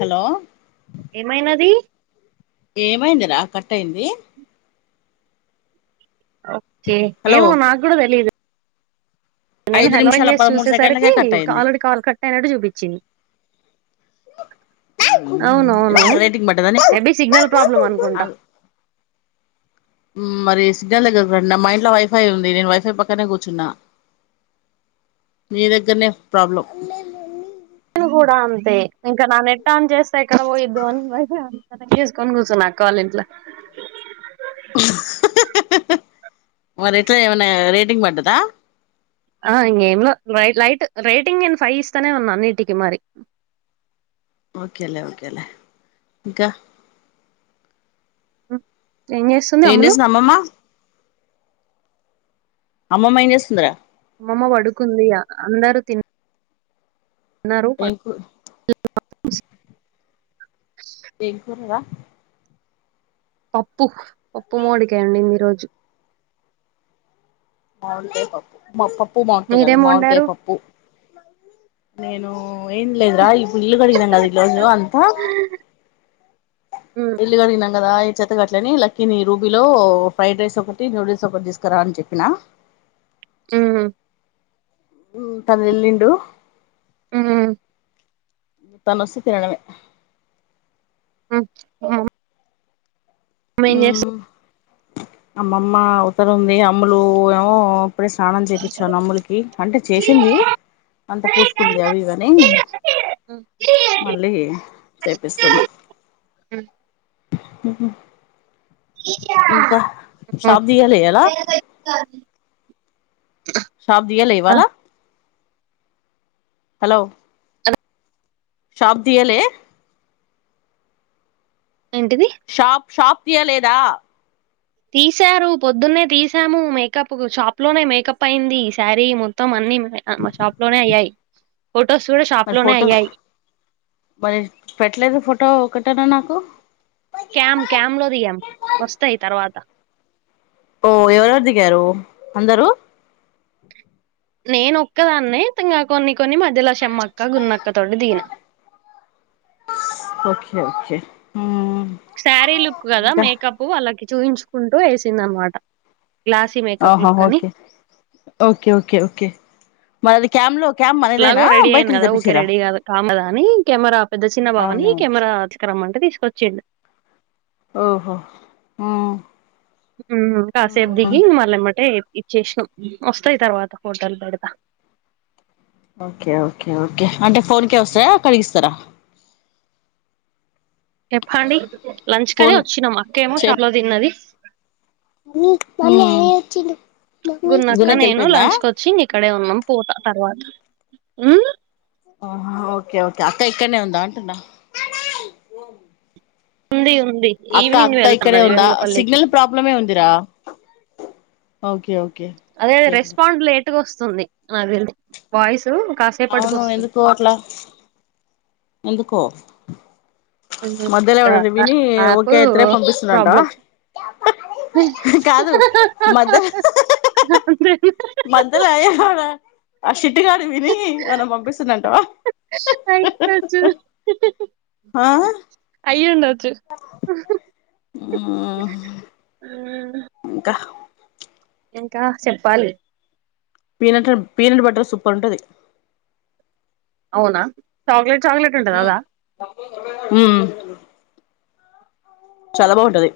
Hello ఏమైనది ఏమైందిరా cut అయింది. ఓకే హలో ఏమో నాగూడ తెలీదు. నేను ఐదు హలోఅని నిమిషాల చేసి పదమూడు సెకండ్లకే చూసేసరికి కట్ అయింది కాలుండి కాల్ కట్ అయినట్టు చూపిచింది. అ అవునవును ఏదన్నా రేటింగ్ పడ్డదానీకు మేబీ సిగ్నల్ ప్రాబ్లమ్ అనుకుంటా ఆగు మరి సిగ్నల్ దగ్గరికి రండి మా ఇంట్లో వైఫై ఉంది నేను వైఫై పక్కనే కూర్చున్నా. నీ దగ్గరనే ప్రాబ్లం. నేను కూడా అంతే ఇంకా నా నెట్టాన్ చేస్తే ఎక్కడ పోయిద్దో అని వైఫై ఆన్ చేసుకొని కూర్చునా కాలేజ్లో లా మరి ఎట్లా ఏమన్నా రేటింగ్ పడ్డాదా ఆ ఇంక ఏమ్ ల లైట్ రేటింగ్ నేను ఫైవ్ ఇస్తానే ఉన్నా అన్నిటికి మరి ఓకేలే ఓకేలే ఇంకా ఏం చేస్తుంది ఏం అమ్ములు అమ్మమ్మ అమ్మమ్మ ఏం చేస్తుందిరా అమ్మమ్మ పడుకుంది అందరు తినా ఏం కూర స్ [unintelligible] ఏం కూర రా పప్పు పప్పు మామిడికాయ వండింది ఈరోజు మామిడికాయ పప్పు పప్పు మామిడికాయి కాదు మీరేం మామిడికాయ వండారు పప్పు నేను ఏం లేదురా ఇప్పుడు ఇల్లు కడిగినాం కదా ఈ రోజు అంతా ఉమ్ ఇల్లు కడిగినాం కదా ఈ చెత్తగట్లేని లక్కీని రూబీలో ఫ్రైడ్ రైస్ ఒకటి నూడిల్స్ ఒకటి తీసుకురా అని చెప్పినా [inaudible] హమ్ తను ఎల్లిండు ఆమ్ తను వస్తే తినడమే ఆ మనిస్ [unintelligible] అమ్మమ్మ అవతల ఉంది అమ్ములు ఏమో ఇప్పుడే స్నానం చేపిచ్చాను అమ్ములుకి అంటే చేసింది అంత పూసుకుంది అవి ఇవి ఆని మళ్ళీ చేపిస్తున్నా ఆహా తీయాలే ఇయ్యాల [inaudible] షాప్ దీయాలే ఇవ్వాల హలో హలో షాప్ దీయాలే ఏంటిది షాప్ షాప్ తీయాలేదా తీశారు పొద్దున్నే తీసాము మేకప్ షాప్ లోనే మేకప్ అయింది ఈ శారీ మొత్తం అన్ అన్నీ మా షాప్ లోనే అయ్యాయి ఫొటోస్ కూడా షాప్ మరి లోనే ఫోటో అయ్యాయి మరి పెట్టలేదు ఫోటో ఒకటనా నాకు క్యామ్ క్యామ్ లో దిగాం వస్తాయి తర్వాత ఓ ఎవరెవరు దిగారు అందరూ నేనోక్కదాన్నే ఇంకా కొన్ని కొన్ని మధ్య లక్షమ్మక్క గున్నక్క తోటి దిగినా ఓకే ఓకే హుమ్మ్ శారీ లుక్ కదా మేకప్ వాళ్ళకి చూపించుకుంటూ వేసింది అన్నా మాట ఆహా ఓకే ఓకే ఓకే ఓకే మనది కామ్ లో క్యామ్ మనదేనా ఎలాగో రెడి బయట అయిన నుంచి కదా ఊకే తెప్పించిర్రా రెడి కాం కదా కానీ కెమెరా పెద్ద చిన్న భావని అవునవును కెమెరా తీసుకురమ్మంటే తీసుకొచిండు ఓహో హమ్ ఉమ్ కాసేపూ దిగి మళ్ళ యేమటె ఇచ్చేసాం వస్తాయి తర్వాత ఫొటోలు పెడతా ఓకే ఓకే ఓకే అంటే ఫోన్కే వస్తాయా కడిగిస్తారా చెప్పండి లంచ్ కనే ఫోన్ వచ్చినాం అక్క ఏమో షాప్ లో తిన్నది హ్మ్మ్ గున్నాక్క నేను లంచ్ కి వచ్చి ఇక్కడే ఉన్నాం పోతా తర్వాత హా ఆహా ఓకే ఓకే అక్క ఇక్కడనే ఉందా అంటున్న ఉంది ఉంది అక్క ఈవినింగ్ అక్క ఇక్కడే వెళ్తున్నది ఉందా వేములపల్లికి సిగ్నల్ ప్రాబ్లమ్ఏ ఉందిరా ఓకేఓకే అదే రెస్పాండ్ లేట్గా వస్తుంది నాది వాయిస్ కాసేపటికి అవును వస్తుంది ఎందుకుట్లా ఎందుకో మధ్యలో ఎవ్వడండి విని యాప్ ఓకే ఐతేనే పంపిస్తున్నాట ప్రాబ్లం కాదు మధ్య మధ్యల చిట్టుకాడి విని ఏం అన్న పంపిస్తున్నంటవ అయ్యుండొచ్చు ఆ అయ్యుండొచ్చు హుమ్మ్ మ్మ్ ఇంకా ఇంకా చెప్పాలి పీనట్ పీనట్ బట్టర్ సూపర్ ఉంటది అవునా చాక్లెట్ చాక్లెట్ ఉంటది అదా హుమ్మ్ చాలా బాగుంటది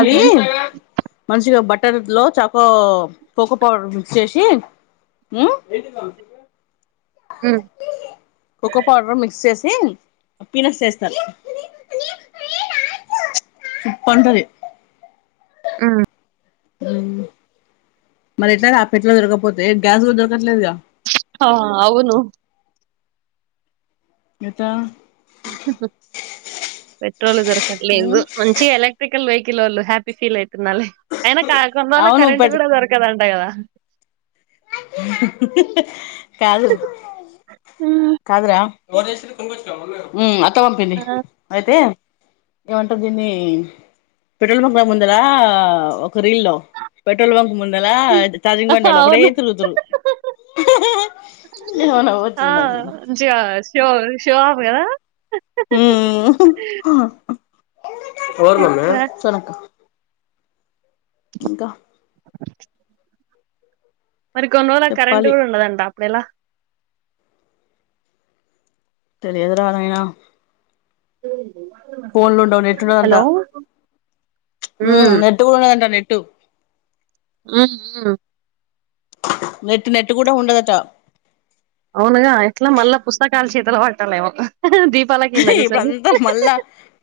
అది ఊహూ మంచిగా బట్ట ట్ట లో చకు పకో పా మిక్స్ చేసి హ్మ్మ్ మ్మ్ కోకో పౌడర్ మిక్స్ చేసి పీినట్స్ వేస్త సూపర్ ఉంటది ఆ హుమ్మ్ మరి ఎట్లా ఆపెట్లా దొరకపోతే గ్యాస్ కూడా దొరకట్లేదుగా హ అవును ఎంత పెట్రోల్ దొరకట్లేదు ఉమ్ మంచిగా ఎలక్ట్రికల్ వెహి కిల్ వాళ్ళు హ్యాపీ ఫీల్ అవుతున్నాాలే అయినా కొన్ని రోళ్ళకు అవును కరెంట్ పెట్ కూడా దొరకదంట కదా కాదు ఉమ్. కాదురా అత్త పంపింది ఆ అయితే ఏమంటాారు దీన్ని పెట్రోల్ బంక్ల ముందరా ఒక రీలో పెట్రోల్ బంక్ ముందలా చార్జింగ్ బండోళ్లు ఒకటే అవును తిరుగుతూర్రు ఎమ ఆ నవ్వొచ్చింది నాకు మంచిగా షో షోవోఫ్ కద తెలుసా మ్ ఇంకా మళ్ళీ కొన్ని రోజులకి కరెంట్ చెప్పాలి కూడా ఉండదంట అప్పుడేలా తెలియదు రా నాయనా ఉ ఫోన్లు ఉండవ్ నెట్ ఉండద్ అంట మ్ ఉమ్ నెట్ కూడా ఉండదంటా నే ట్టు ఆ నెట్ నెట్టు కూడా ఉండదట అవునుగా ఎట్లా మళ్ళా పుస్తకలు చేతుల పట్టాలేమో దీపాల కింద కూసోని ఇప్పుడుంతా మళ్ళా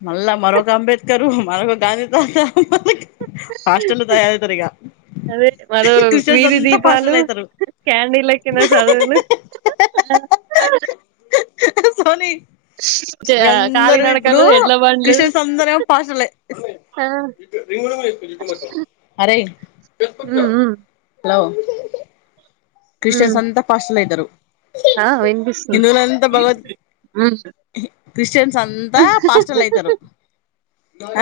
మళ్ళా మరొక అంబేద్కరు మరొక గాంధీ తాత మనకి హాస్టల్ తయారవుతారు ఇగ అదే మరో వీధి దీపాలు అవుతారు క్యాండిల్ల కింద చదువులు అ సోని చే- ఇగా ఆ, అందరూ ఇప్పుడు కాలినడకలు ఎడ్ల బండ్లు క్రిస్టియన్స్ అందరేమో పాస్టర్లే ఆ అరేయ్ ఉమ్ ఉమ్ హలో ఉమ్ క్రిశ్టియన్స్ అంతా పాస్టర్లు అయితారు ఆ వినిపిస్తుంది హిందువులంత భగవద్ ఉమ్ క్రిస్టియన్స్ అంతా పాస్టర్లు అయితారు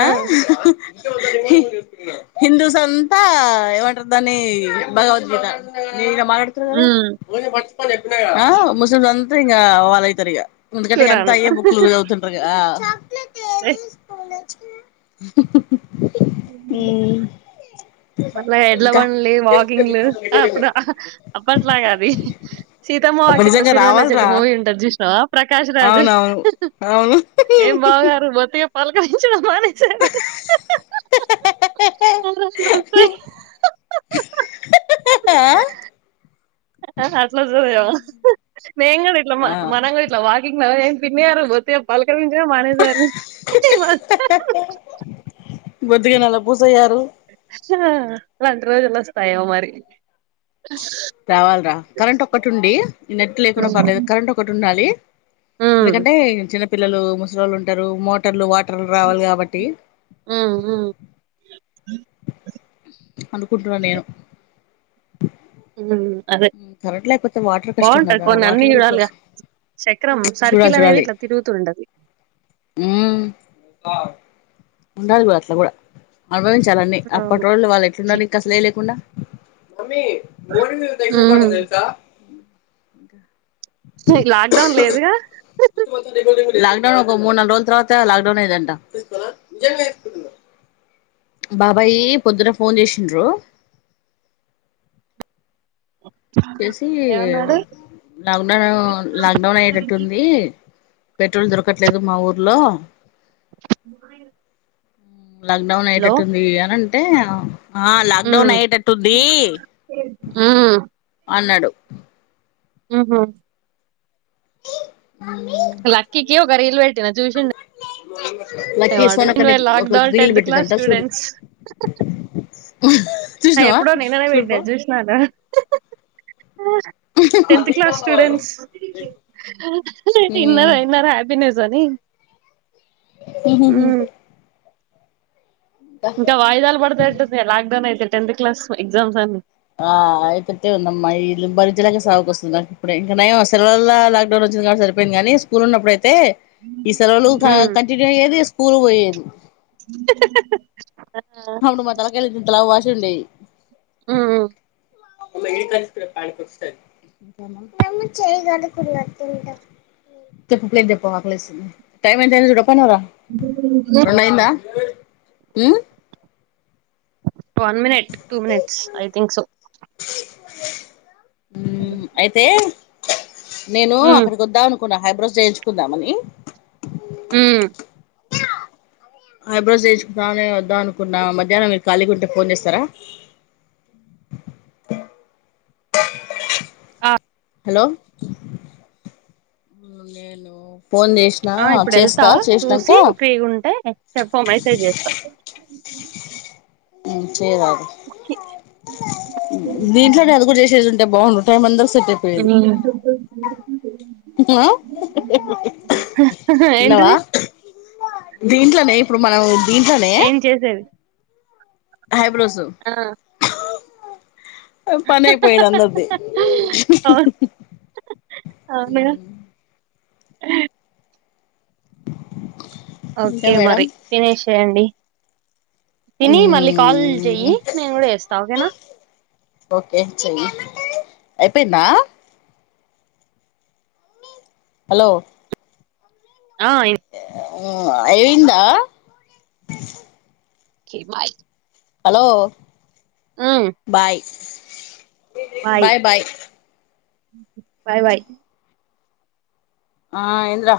ఆ హిందూవుస్ అంతా ఏమంటారు దాన్ని భగవద్గీత మీర్ ద ఉమ్ ఆ ముస్లింస్ అంత ఇంకా వాళ్ళు అయీతారు ఇగా ఏందుకంటే ఇగ అంత కురాన్ అయ్యే బుక్లు యదువుతుంటారు కద ఏ మళ్ళా ఎడ్ల ఇంకా పంలి వాకింగ్లు ఆ అప్పుడు అప్పట్లాగా అది సీతమ్మ అబ్బ వాకిట్లా నిజంగా సిరిమల్లె చెట్టు రావాలిరా మూవీ ఉంటది చూస్నవా ప్రకాష్ రాజు అవునవును అవును ఏం బావ గారు మొతిగా పలకరించడం మానేసారు అ అట్లా చూరవా మేం కూడా ఇట్లా ఆ మనం కూడా ఇట్లా వాకింగ్ లో పిన్నేరుకు బోతే పల్కరించడమే మానేస బొద్దిగి నాల పూస అయ్యారు లాంటి రోజులు వస్తాయో మరి రావల్రా కరెంట్ ఒక్కటి ఉండి ఈ నెట్ లేకుండా ఉమ్ పర్లేదు కరెంట్ ఒకటి ఉండాలి ఉమ్ ఎందుకంటే చిన్నపిిల్లలు ముసలోళ్ళు ఉంటరు మోటార్లు వా టర్ రావాలి కాబట్టి ఉమ్ అనుకుంటున్న నేను మ్ అదే కరెంట్ లేకపోతే వాటర్ కష్టం బాగుంటాది కదా కొన్ని అన్నిీ వాటర్ చూడాలిగా కోసం చక్రం సర్కిల్ అనేది ఇట్లా తిరుగుతుూండది ఊమ్ ఉండాలి బ అట్లా గూడా అనుభవించాలన్నీ అవును అప్పటోళ్లు వాళ్ళు ఎట్లున్నారు నీకం అసలులేమ్ లేకుండా ఉమ్ [unintelligible] చెయ్ లాక్డౌన్ లేదుగా లాక్డౌన్ ఒక మూ నాలుగు రోజుల తర్వాత లాక్డౌన్ అయిందంట బాబాయి పొద్దున ఫోన్ చేసిండ్రు చేసి ఏమన్నాడు లాక్డౌన్ లాక్డౌన్ అయ్యేటట్టుంది పెట్రోల్ దొరకట్లేదు మా ఊర్లో లాక్డౌన్ హలో అయేటట్టుంది అని అంటే ఆ లాక్ డౌన్ ఉమ్ అయ్యేటట్టుంది అన్నాడు ఉహ క్కికివ ఒక రీలు వెట్టినా చూసిండ లక్కీ వాడు సోనక్క ని ఒక లాక్డౌన్ రీల్ టెన్త్ క్లాస్ పెట్టిందంట చూడు స్టూడెంట్స్ ఆ చూసినావా ఎప్పుడో నిన్ననే చూడుపో పెట్న చూసినార లేదు టెన్త్ క్లాస్ స్టూడెంట్స్ ఇన్నర ఇన్నర హ్యాపీనెస్ ని ఇంక వాయిదాలు పడతెదెట్టుంది లాక్డౌన్ అయితే టెన్త్ క్లాస్ వి ఎగ్జామ్స్ అన్ని ఆ అయ్యెతట్టే ఉందమ్మా ఇల్లు బరించలేక సావకొస్తున్నా ఇప్పుడె ఇంకా నయము సెలవల్లా లాక్డౌన్ వొచ్చింది గాబట్టి సరిపేంది గానీ స్కూల్ ఉన్నప్పుడై తే ఈ సెలవులు కంటిన్యూ అయ్యేది స్కూలు బోయేది అవ్వుడు మా తలకాయలు ఇంతితలా వాసుండేవి ఊ ఇత పాల ప సార్ ఇంకేమ చెప్పు ప్టేట్ జెప్పమ్మ ప్లస్సంను టైం ఎంతైందో జూడు రెండైందా ఊ one minute two minutes I think so మ్ అయితే నేను అక్కడికి వొద్దాం అనుకున్నా హైబ్రోస్ జేయించుకుందామని హైబ్రోజ్ జేయించుకుతానమని వద్దామనుకున్నా మధ్యానం మీరు ఖాళీగుంటే ఫోన్ జెస్తారా ఆ హలో నేను ఫోన్ జేష్నా ఆ ఇప్పుడు వెళ్తా చేస్తా చేషినంక చూసి ఫ్రీగా ఉంటే చెప్ప మెసేజ్ చేస్తా ఉమ్ చేయ్ వారి దీంట్లోనే అది గూడా జేసే దుం టే బాండు టైం మం ఉమ్ ఏంటిది విన్నావా దీంట్లోనే ఇప్పుడు మనము ఏం చేసేది హైబ్రోసు ఆ ఓ పనైపోయేది అందర్ది అవునా ఇంకా ఓకే మేడం మరి తినేషేయండి తిని మళ్ళీ కాల్ మ్మ్ జెయ్యి నేను గూడా జేస్తా ఓకేనా ఓకే చెయ్ అయిపెయిందా హలో ఆ ఇన్ ఆ అయి విందా okay bye hello bye bye bye bye bye ఆ ఏంద్రా